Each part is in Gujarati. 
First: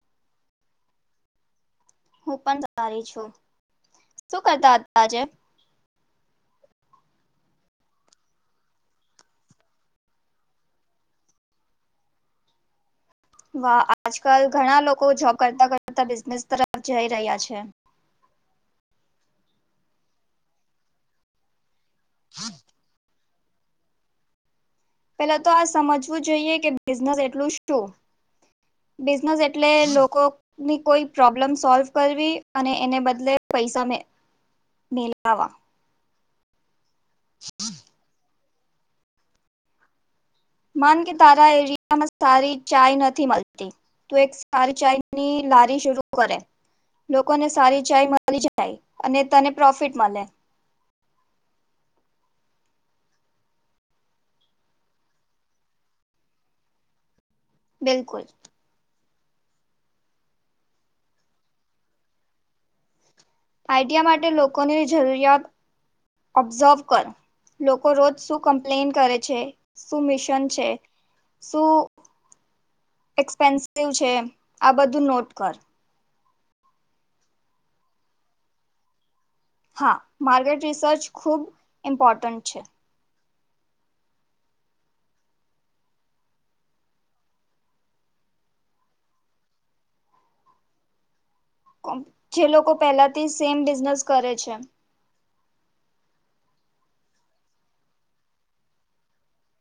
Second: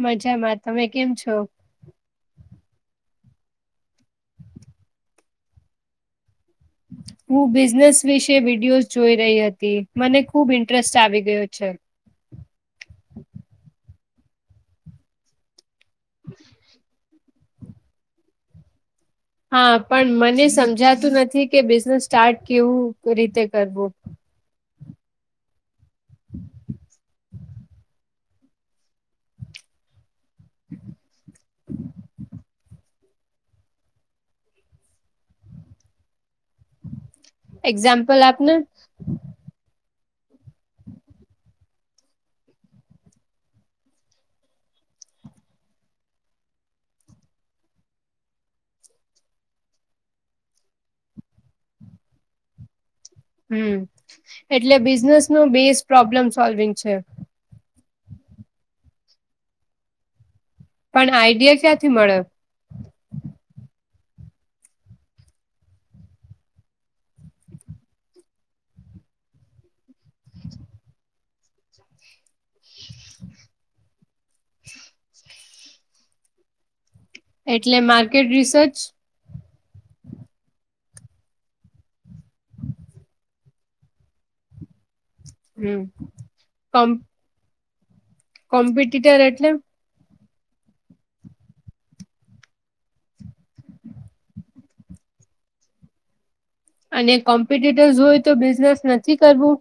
મજામાં તમે કેમ છો? હું પણ સારી છું શું કરતા તા આજે. [unintelligible] હું બિઝનેસ વિશે વિડયોઝ જોઈ રહી હતી મને ખુબ ઇન્ટરેસ્ટ આવી ગયો છે. વા આજકાલ ઘણા લોકો જોબ કરતા કરતા બિઝનેસ તરફ જઈ રહ્યા છે. હા પણ મને સમજાતું નથી કે બિઝનેસ સ્ટાર્ટ કેવું રીતે કરવું. પેલા તો આ સમજવું જોઈએ કે બિઝનેસ એટલું શું. બિઝનેસ એટલે લોકોની કોઈ પ્રોબ્લેમ સોલ્વ કરવી. અને એને બદલે પૈસા મેલાવા. [unintelligible] એક્ઝામ્પલ આપને. માન કે તારા એરિયામાં સારી ચાય નથી મળતી. તુ એક સારી ચાય ની લારી શરૂ કર એમ. લોકોને સારી ચાય મળી જાય અને તને પ્રોફિટ મળે. હમ એટલે બિઝનેસ નો બેઝ પ્રોબ્લેમ સોલ્વિંગ છે. બિલકુલ. પણ આઈડિયા ક્યાંથી મળે. આઈડિયા માટે લોકોની જરૂરિયાત ઓબ્ઝર્વ કર. લોકો રોજ શું કમ્પ્લેન કરે છે શું મિશન છે શું એક્સપેન્સિવ છે આ બધું નોટ કર એટલે માર્કેટ રિસર્ચ હા માર્કેટ રિસર્ચ ખૂબ ઇમ્પોર્ટન્ટ છે હમ કમ કોમ્પિટટર એટલે જે લોકો પહેલાથી સેમ બિઝનેસ કરે છે અને કોમ્પિટેટર્ હોય તો બિઝનેસ નથી કરવું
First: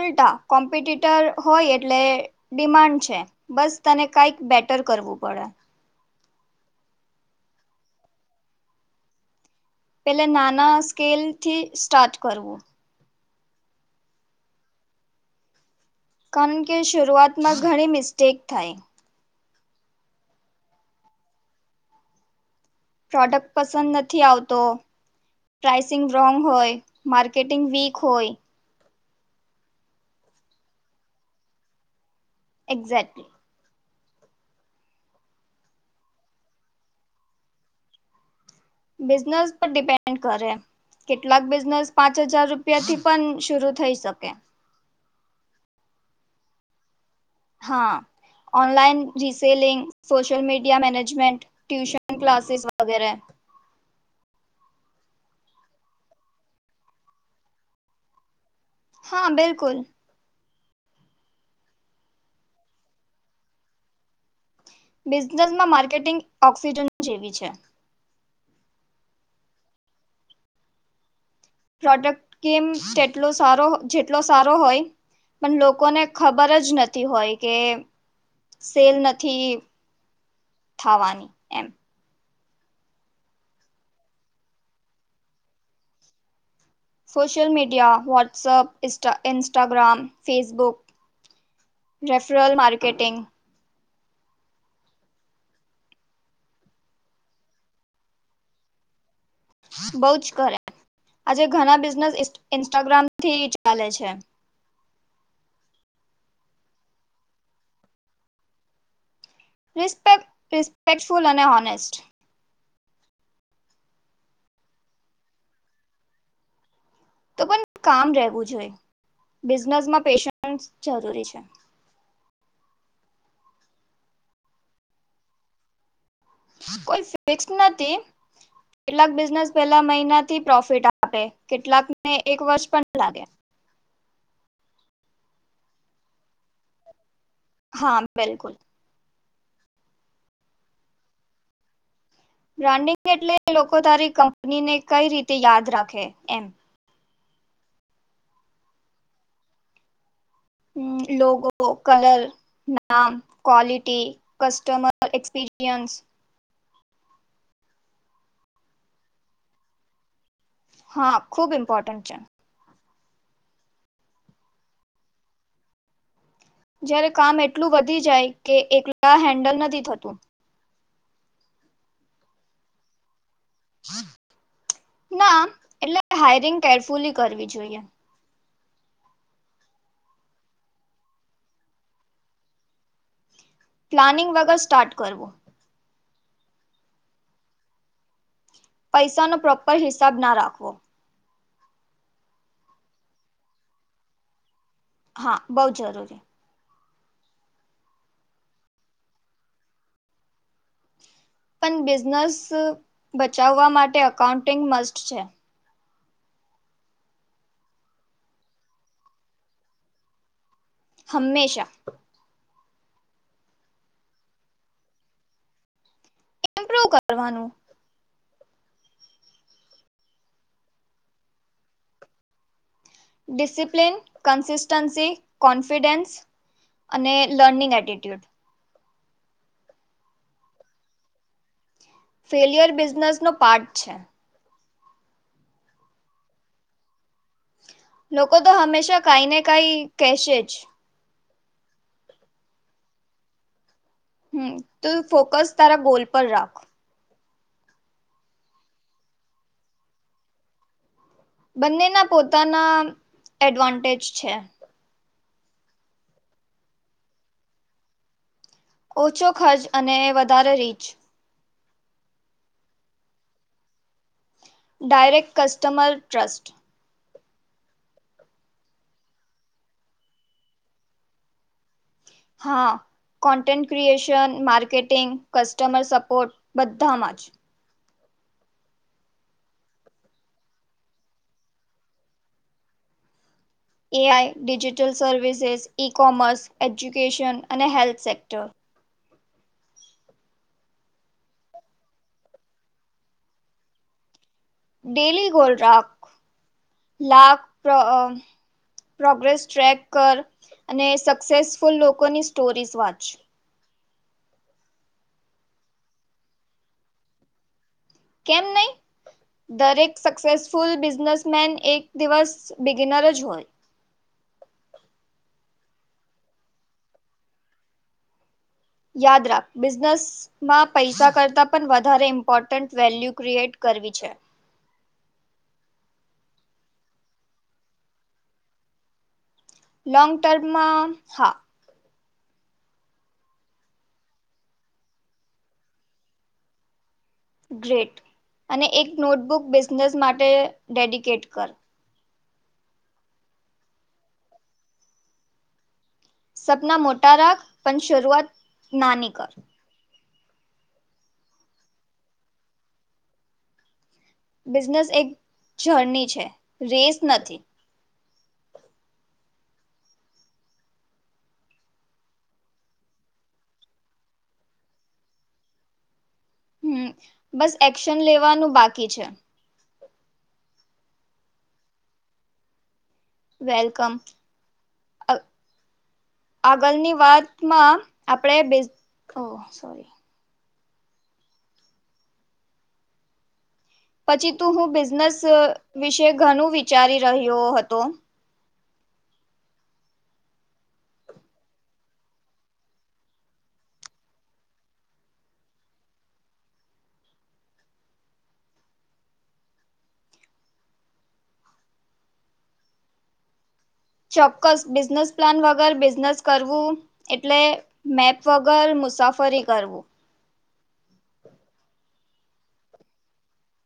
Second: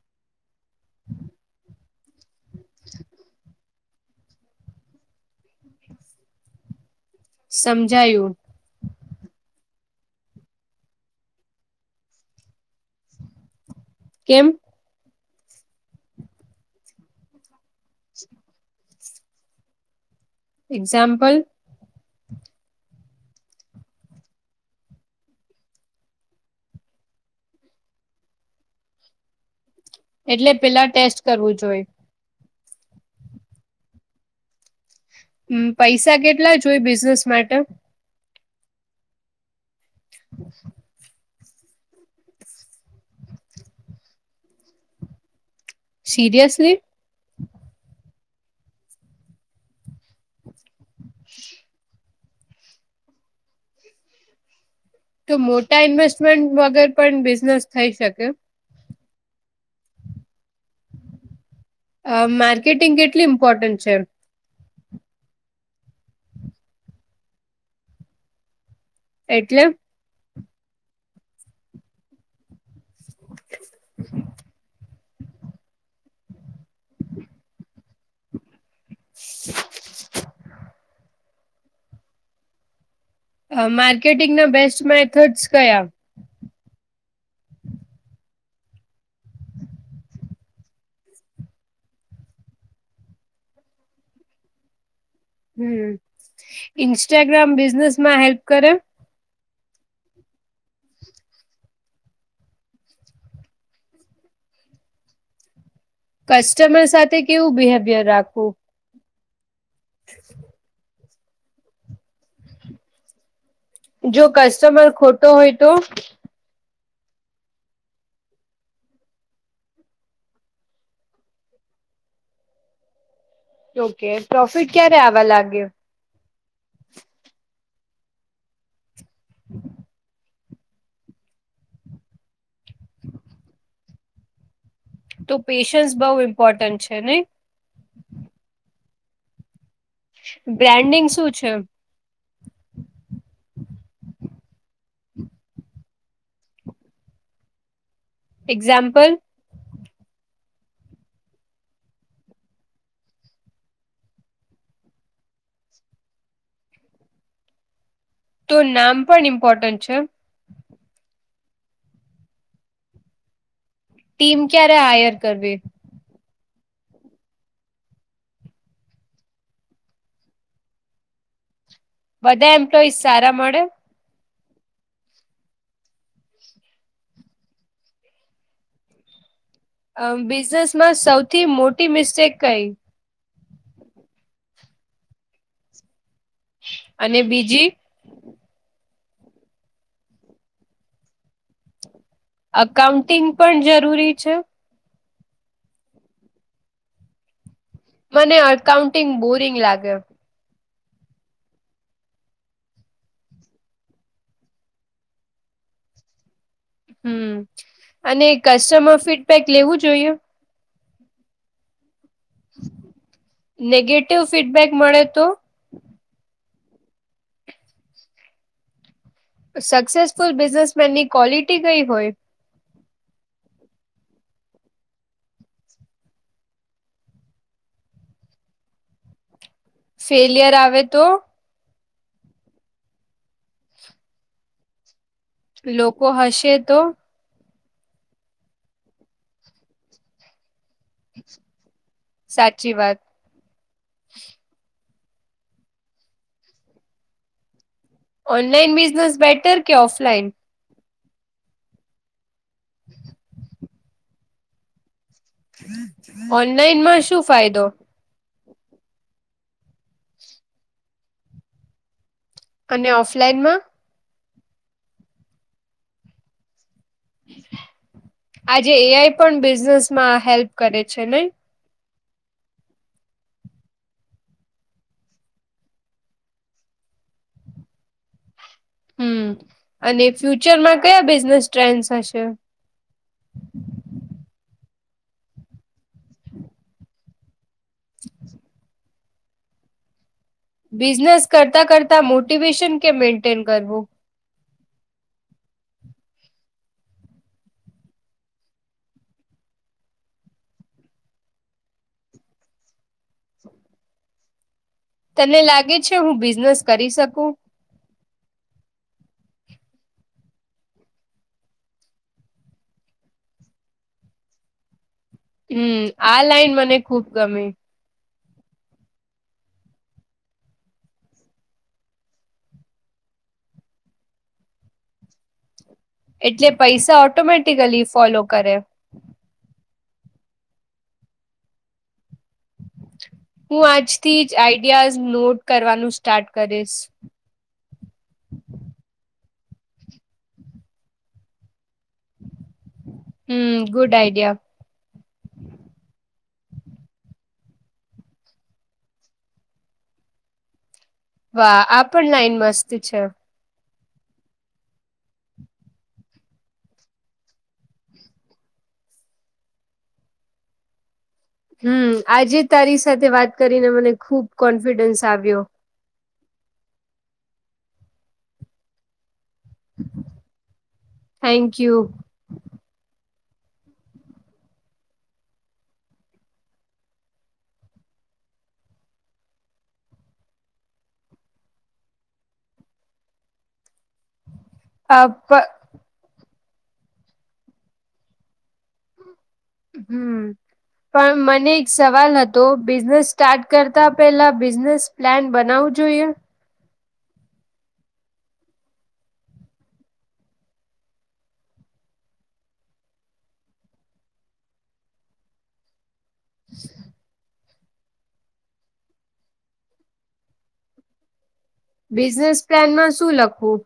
ઉલટા કોમ્પિટટર હોય એટલે ડિમાન્ડ છે બસ તને કાંઈક બેટર કરવું પડે સમજાયું પે નાના સ્કેલ થી સ્ટાર્ટ કરવું કેમ કારણણ કે શુરૂઆતમાં ઘણી મિસ્ટેક થઈ એક્ઝામ્પલ પ્રોડક્ટ પસંદ નથી આવતો પ્રાઇસિંગ રોંગ હોય માર્કેટિંગ વીક હોય એટલે પેલા ટેસ્ટ કરવું જોઈ એક્ઝાક્ટલી હમ પૈસા કેટલા જો હોય બિઝનેસ માટે બિઝનેસ પર ડિપેન્ડ કરે કે કેટલાક બિઝનેસ પાંચ હજાર રૂપિયા થી પણ શરરૂ થઈ શકે સીરયસલી હા online reselling social media management tuition classes વગેરે તો મોટા ઇન્વેસ્ટમેન્ટ વગર પણ બિઝનેસ થઈ શકે હા બિલકુલ અ માર્કેટિંગ કેટલી ઇમ્પોર્ટન્ટ છે બિઝનેસમાં માર્કેટિંગ ઓક્સિજન જેવી છે એટલે પ્રોડક્ટ કેમ જેટલો સારો જેટલો સારો હોય પણ લોકોને ખબર જ નથી હોય કે સેલ નથી થવાની એમ માર્કેટિંગના બેસ્ટ મેથડ્સ કયા social media WhatsApp Instagram Facebook referral marketing હમ ઇન્સ્ટાગ્રામ બિઝનેસ માં હેલ્પ કરે બઉ જ કરે આજે ઘણા બિઝનેસ ઇન્સ્ટાગ્રામ થી ચાલે છે કસ્ટમર સાથે કેવું બિહેવિયર રાખવું રિસ્પેક રિસ્પેક્ટફુલ અને હોનેસ્ટ જો કસ્ટમર ખોટો હોય તો તો પણ કામ રહેવું જોઈ બિઝનેસમાં પેશન્સ જરૂરી છે ઓકે પ્રોફિટ ક્યારે આવવા લાગ્યો કોઈ ફિક્સ નથી કેટલાક બિઝનેસ પહેલા મહિનાથી પ્રોફિટ આપે, કેટલાકને એક વર્ષ પણ લાગે. તો પેશન્સ બઉ ઇમ્પોર્ટન્ટ છે નઈ. હા, બિલકુલ. બ્રાન્ડિંગ શું છે બ્રાન્ડિંગ એટલે લોકો તારી કંપની ને કઈ રીતે યાદ રાખે એમ એક્ઝામ્પલ [unintelligible] કલર નામ ક્વલિટી કસ્ટમર એક્સપીરિયન્સ તો નામ પણ ઇમ્પોર્ટન્ટ છે. હા, ખુબ ઇમ્પોર્ટન્ટ છે. ટીમ ક્યારે હાયર કરવી? જ્યારે કામ એટલું વધી જાય કે એકલા હેન્ડલ નથી થતું. બધા એમ કઈ સારા મળે. ના, એટલે હાયરિંગ કેરફુલી કરવી જોઈએ. અમ, બિઝનેસમાં સૌથી મોટી મિસ્ટેક કઈ? પ્લાનિંગ વગર સ્ટાર્ટ કરવું. અને બીજી? પૈસાનો પ્રોપર હિસાબ ના રાખવો. અકાઉન્ટિંગ પણ જરૂરી છે? હા, બઉ જરૂરી. મને અકાઉન્ટિંગ બોરિંગ લાગે. પણ બિઝનેસ બચાવવા માટે અકાઉન્ટિંગ મસ્ટ છે. હમ્મ, અને કસ્ટમર ફીડબેક લેવું જોઈએ? હંમેશા. નેગેટિવ ફીડબેક મળે તો? પૂરું કરવાનું. સક્સેસફુલ બિઝનેસમેનની ક્વોલિટી કઈ હોય? ડિસિપ્લીન, કન્સિસ્ટન્સી, કોન્ફિડેન્સ અને લર્નિંગ એટીટ્યુડ. ફેલિયર આવે તો? ફેલિયર બિઝનેસનો પાર્ટ છે. લોકો હસે તો? લોકો તો હંમેશા કઈ ને કઈ કેશે જ. સાચી વાત. હમ્મ, તું ફોકસ તારા ગોલ પર રાખ. ઓનલાઈન બિઝનેસ બેટર કે ઓફલાઈન? બંનેના પોતાના એડવાન્ટેજ છે. ઓનલાઈનમાં શું ફાયદો? ઓછો ખર્ચ અને વધારે રીચ. અને ઓફલાઈનમાં? Direct customer trust. આજે એઆઈ પણ બિઝનેસમાં હેલ્પ કરે છે નઈ. હા. Content creation, marketing, customer support બધામાં જ. હમ્મ, અને ફ્યુચરમાં કયા બિઝનેસ ટ્રેન્ડસ હશે? AI, digital services, e-commerce, education અને હેલ્થ સેક્ટર. બિઝનેસ કરતા કરતા મોટિવેશન કેમ મેન્ટેન કરવું? ડેલી ગોલ રાખ, લાખ પ્ર અ પ્રોગ્રેસ ટ્રેક કર અને સક્સેસફુલ લોકોની સ્ટોરીઝ વાંચ. [inaudible] તને લાગે છે હું બિઝનેસ કરી શકું? કેમ નઈ? દરેક સક્સેસફુલ બિઝનેસમેન એક દિવસ બિગિનર જ હોય. હમ્મ, આ લાઈન મને ખુબ ગમી. યાદ રાખ, બિઝનેસ માં પૈસા કરતાં પણ વધારે ઈમ્પોર્ટન્ટ વેલ્યુ ક્રિએટ કરવી છે. એટલે પૈસા ઓટોમેટિકલી ફોલો કરે. લોંગ ટર્મમાં હા હું આજથી જ આઈડિયાઝ નોટ કરવાનું સ્ટાર્ટ કરીશ. ગ્રેટ અને એક નોટબુક બિઝનેસ માટે ડેડિકેટ કર હમ્મ ગુડ આઈડિયા સપના મોટા રાખ પણ શરૂઆત નાની કર વાહ આ પણ લાઈન મસ્ત છે. બિઝનેસ એક જર્ની છે રેસ નથી. હમ્મ આજે તારી સાથે વાત કરીને મને ખુબ કોન્ફિડન્સ આવ્યો. હમ્મ બસ એક્શન લેવાનું બાકી છે. Thank you. વેલકમ. આગળની વાતમાં આપણે બેઝ [unintelligible] સોરી પછી તું હું અ બિઝનેસ પ વિશે ઘણું વિચારી રહ્યો હતો. હમ્મ પણ મને એક સવાલ હતો બિઝનેસ સ્ટાર્ટ કરતા પેલા બિઝનેસ પ્લાન બનાવવું જોઈએ ચોક્કસ બિઝનેસ પ્લાન વગર બિઝનેસ કરવું એટલે મેપ વગર મુસાફરી કરવું. બિઝનેસ પ્લાનમાં શું લખવું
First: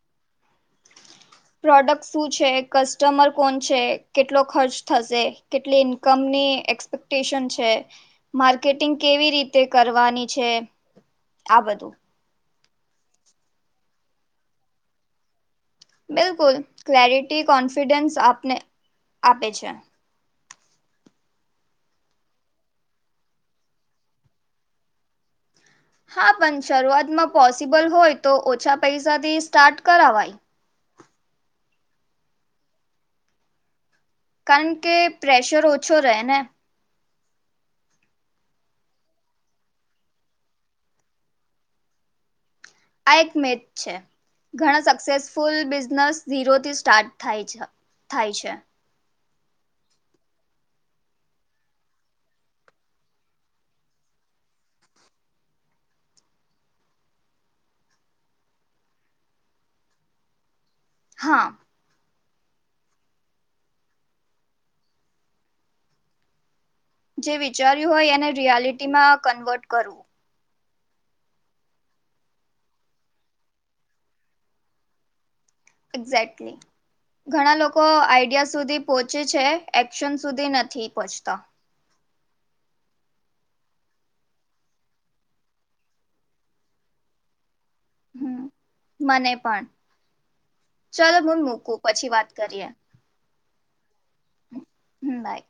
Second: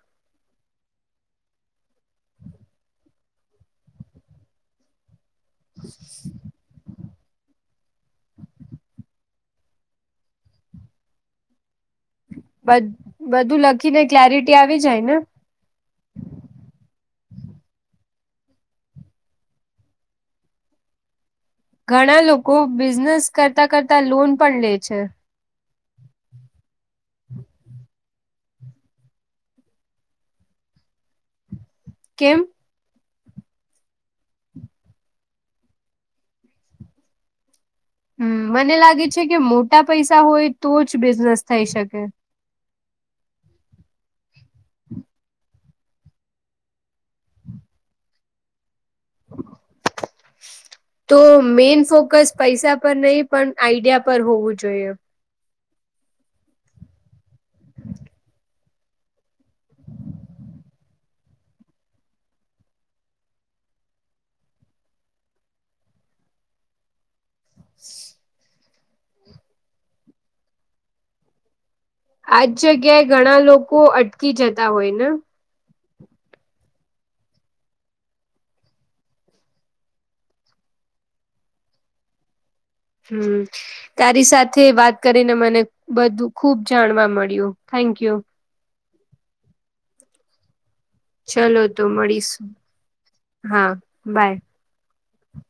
પ્રોડક્ટ શું છે કસ્ટમર કોણ છે કેટલો ખર્ચ થશે કેટલી ઇન્કમની એક્સપેક્ટેશન છે. માર્કેટિંગ કેવી રીતે કરવાની છે આ બધું. [unintelligible] બધું લખી ને ક્લેરિટી આવી જાય ને બિલકુલ ક્લેરિટી કોન્ફિડન્સ આપને આપે છે. ઘણા લોકો બિઝનેસ કરતા કરતા લોન પણ લે છે. હા પણ શરૂઆતમાં પોસિબલ હોય તો ઓછા પૈસાથી સ્ટાર્ટ કરાવાય. કેમ કારણ કે પ્રેશર ઓછો રહે ને હમ મને લાગે છે કે મોટા પૈસા હોય તો જ બિઝનેસ થઈ શકે. આ એક મિથ છે. ઘણા સક્સેસફુલ બિઝનેસ ઝીરોથી સ્ટાર્ટ થાય છે થાય છે. તો મેન ફોકસ પૈસા પર નહી પણ આઈડિયા પર હોવું જોઈએ. હા જે વિચાર્યું હોય એને રિયાલિટીમાં કન્વર્ટ કરવું. આજ જગ્યાએ ઘણા લોકો અટકી જતા હોય ને એક્ઝેક્ટલી ઘણા લોકો આઈડિયા સુધી પોહોંચે છે એક્શન સુધી નથી પહોંચતા. હમ્મ. તારી સાથે વાત કરીને મને બધું ખુબ જાણવા મળ્યું થેન્ક યુ. મને પણ ચલોો હું ચલો મૂકું તો પછી વાત મળીશું કરીએ. હા બાય હમ્મ બાય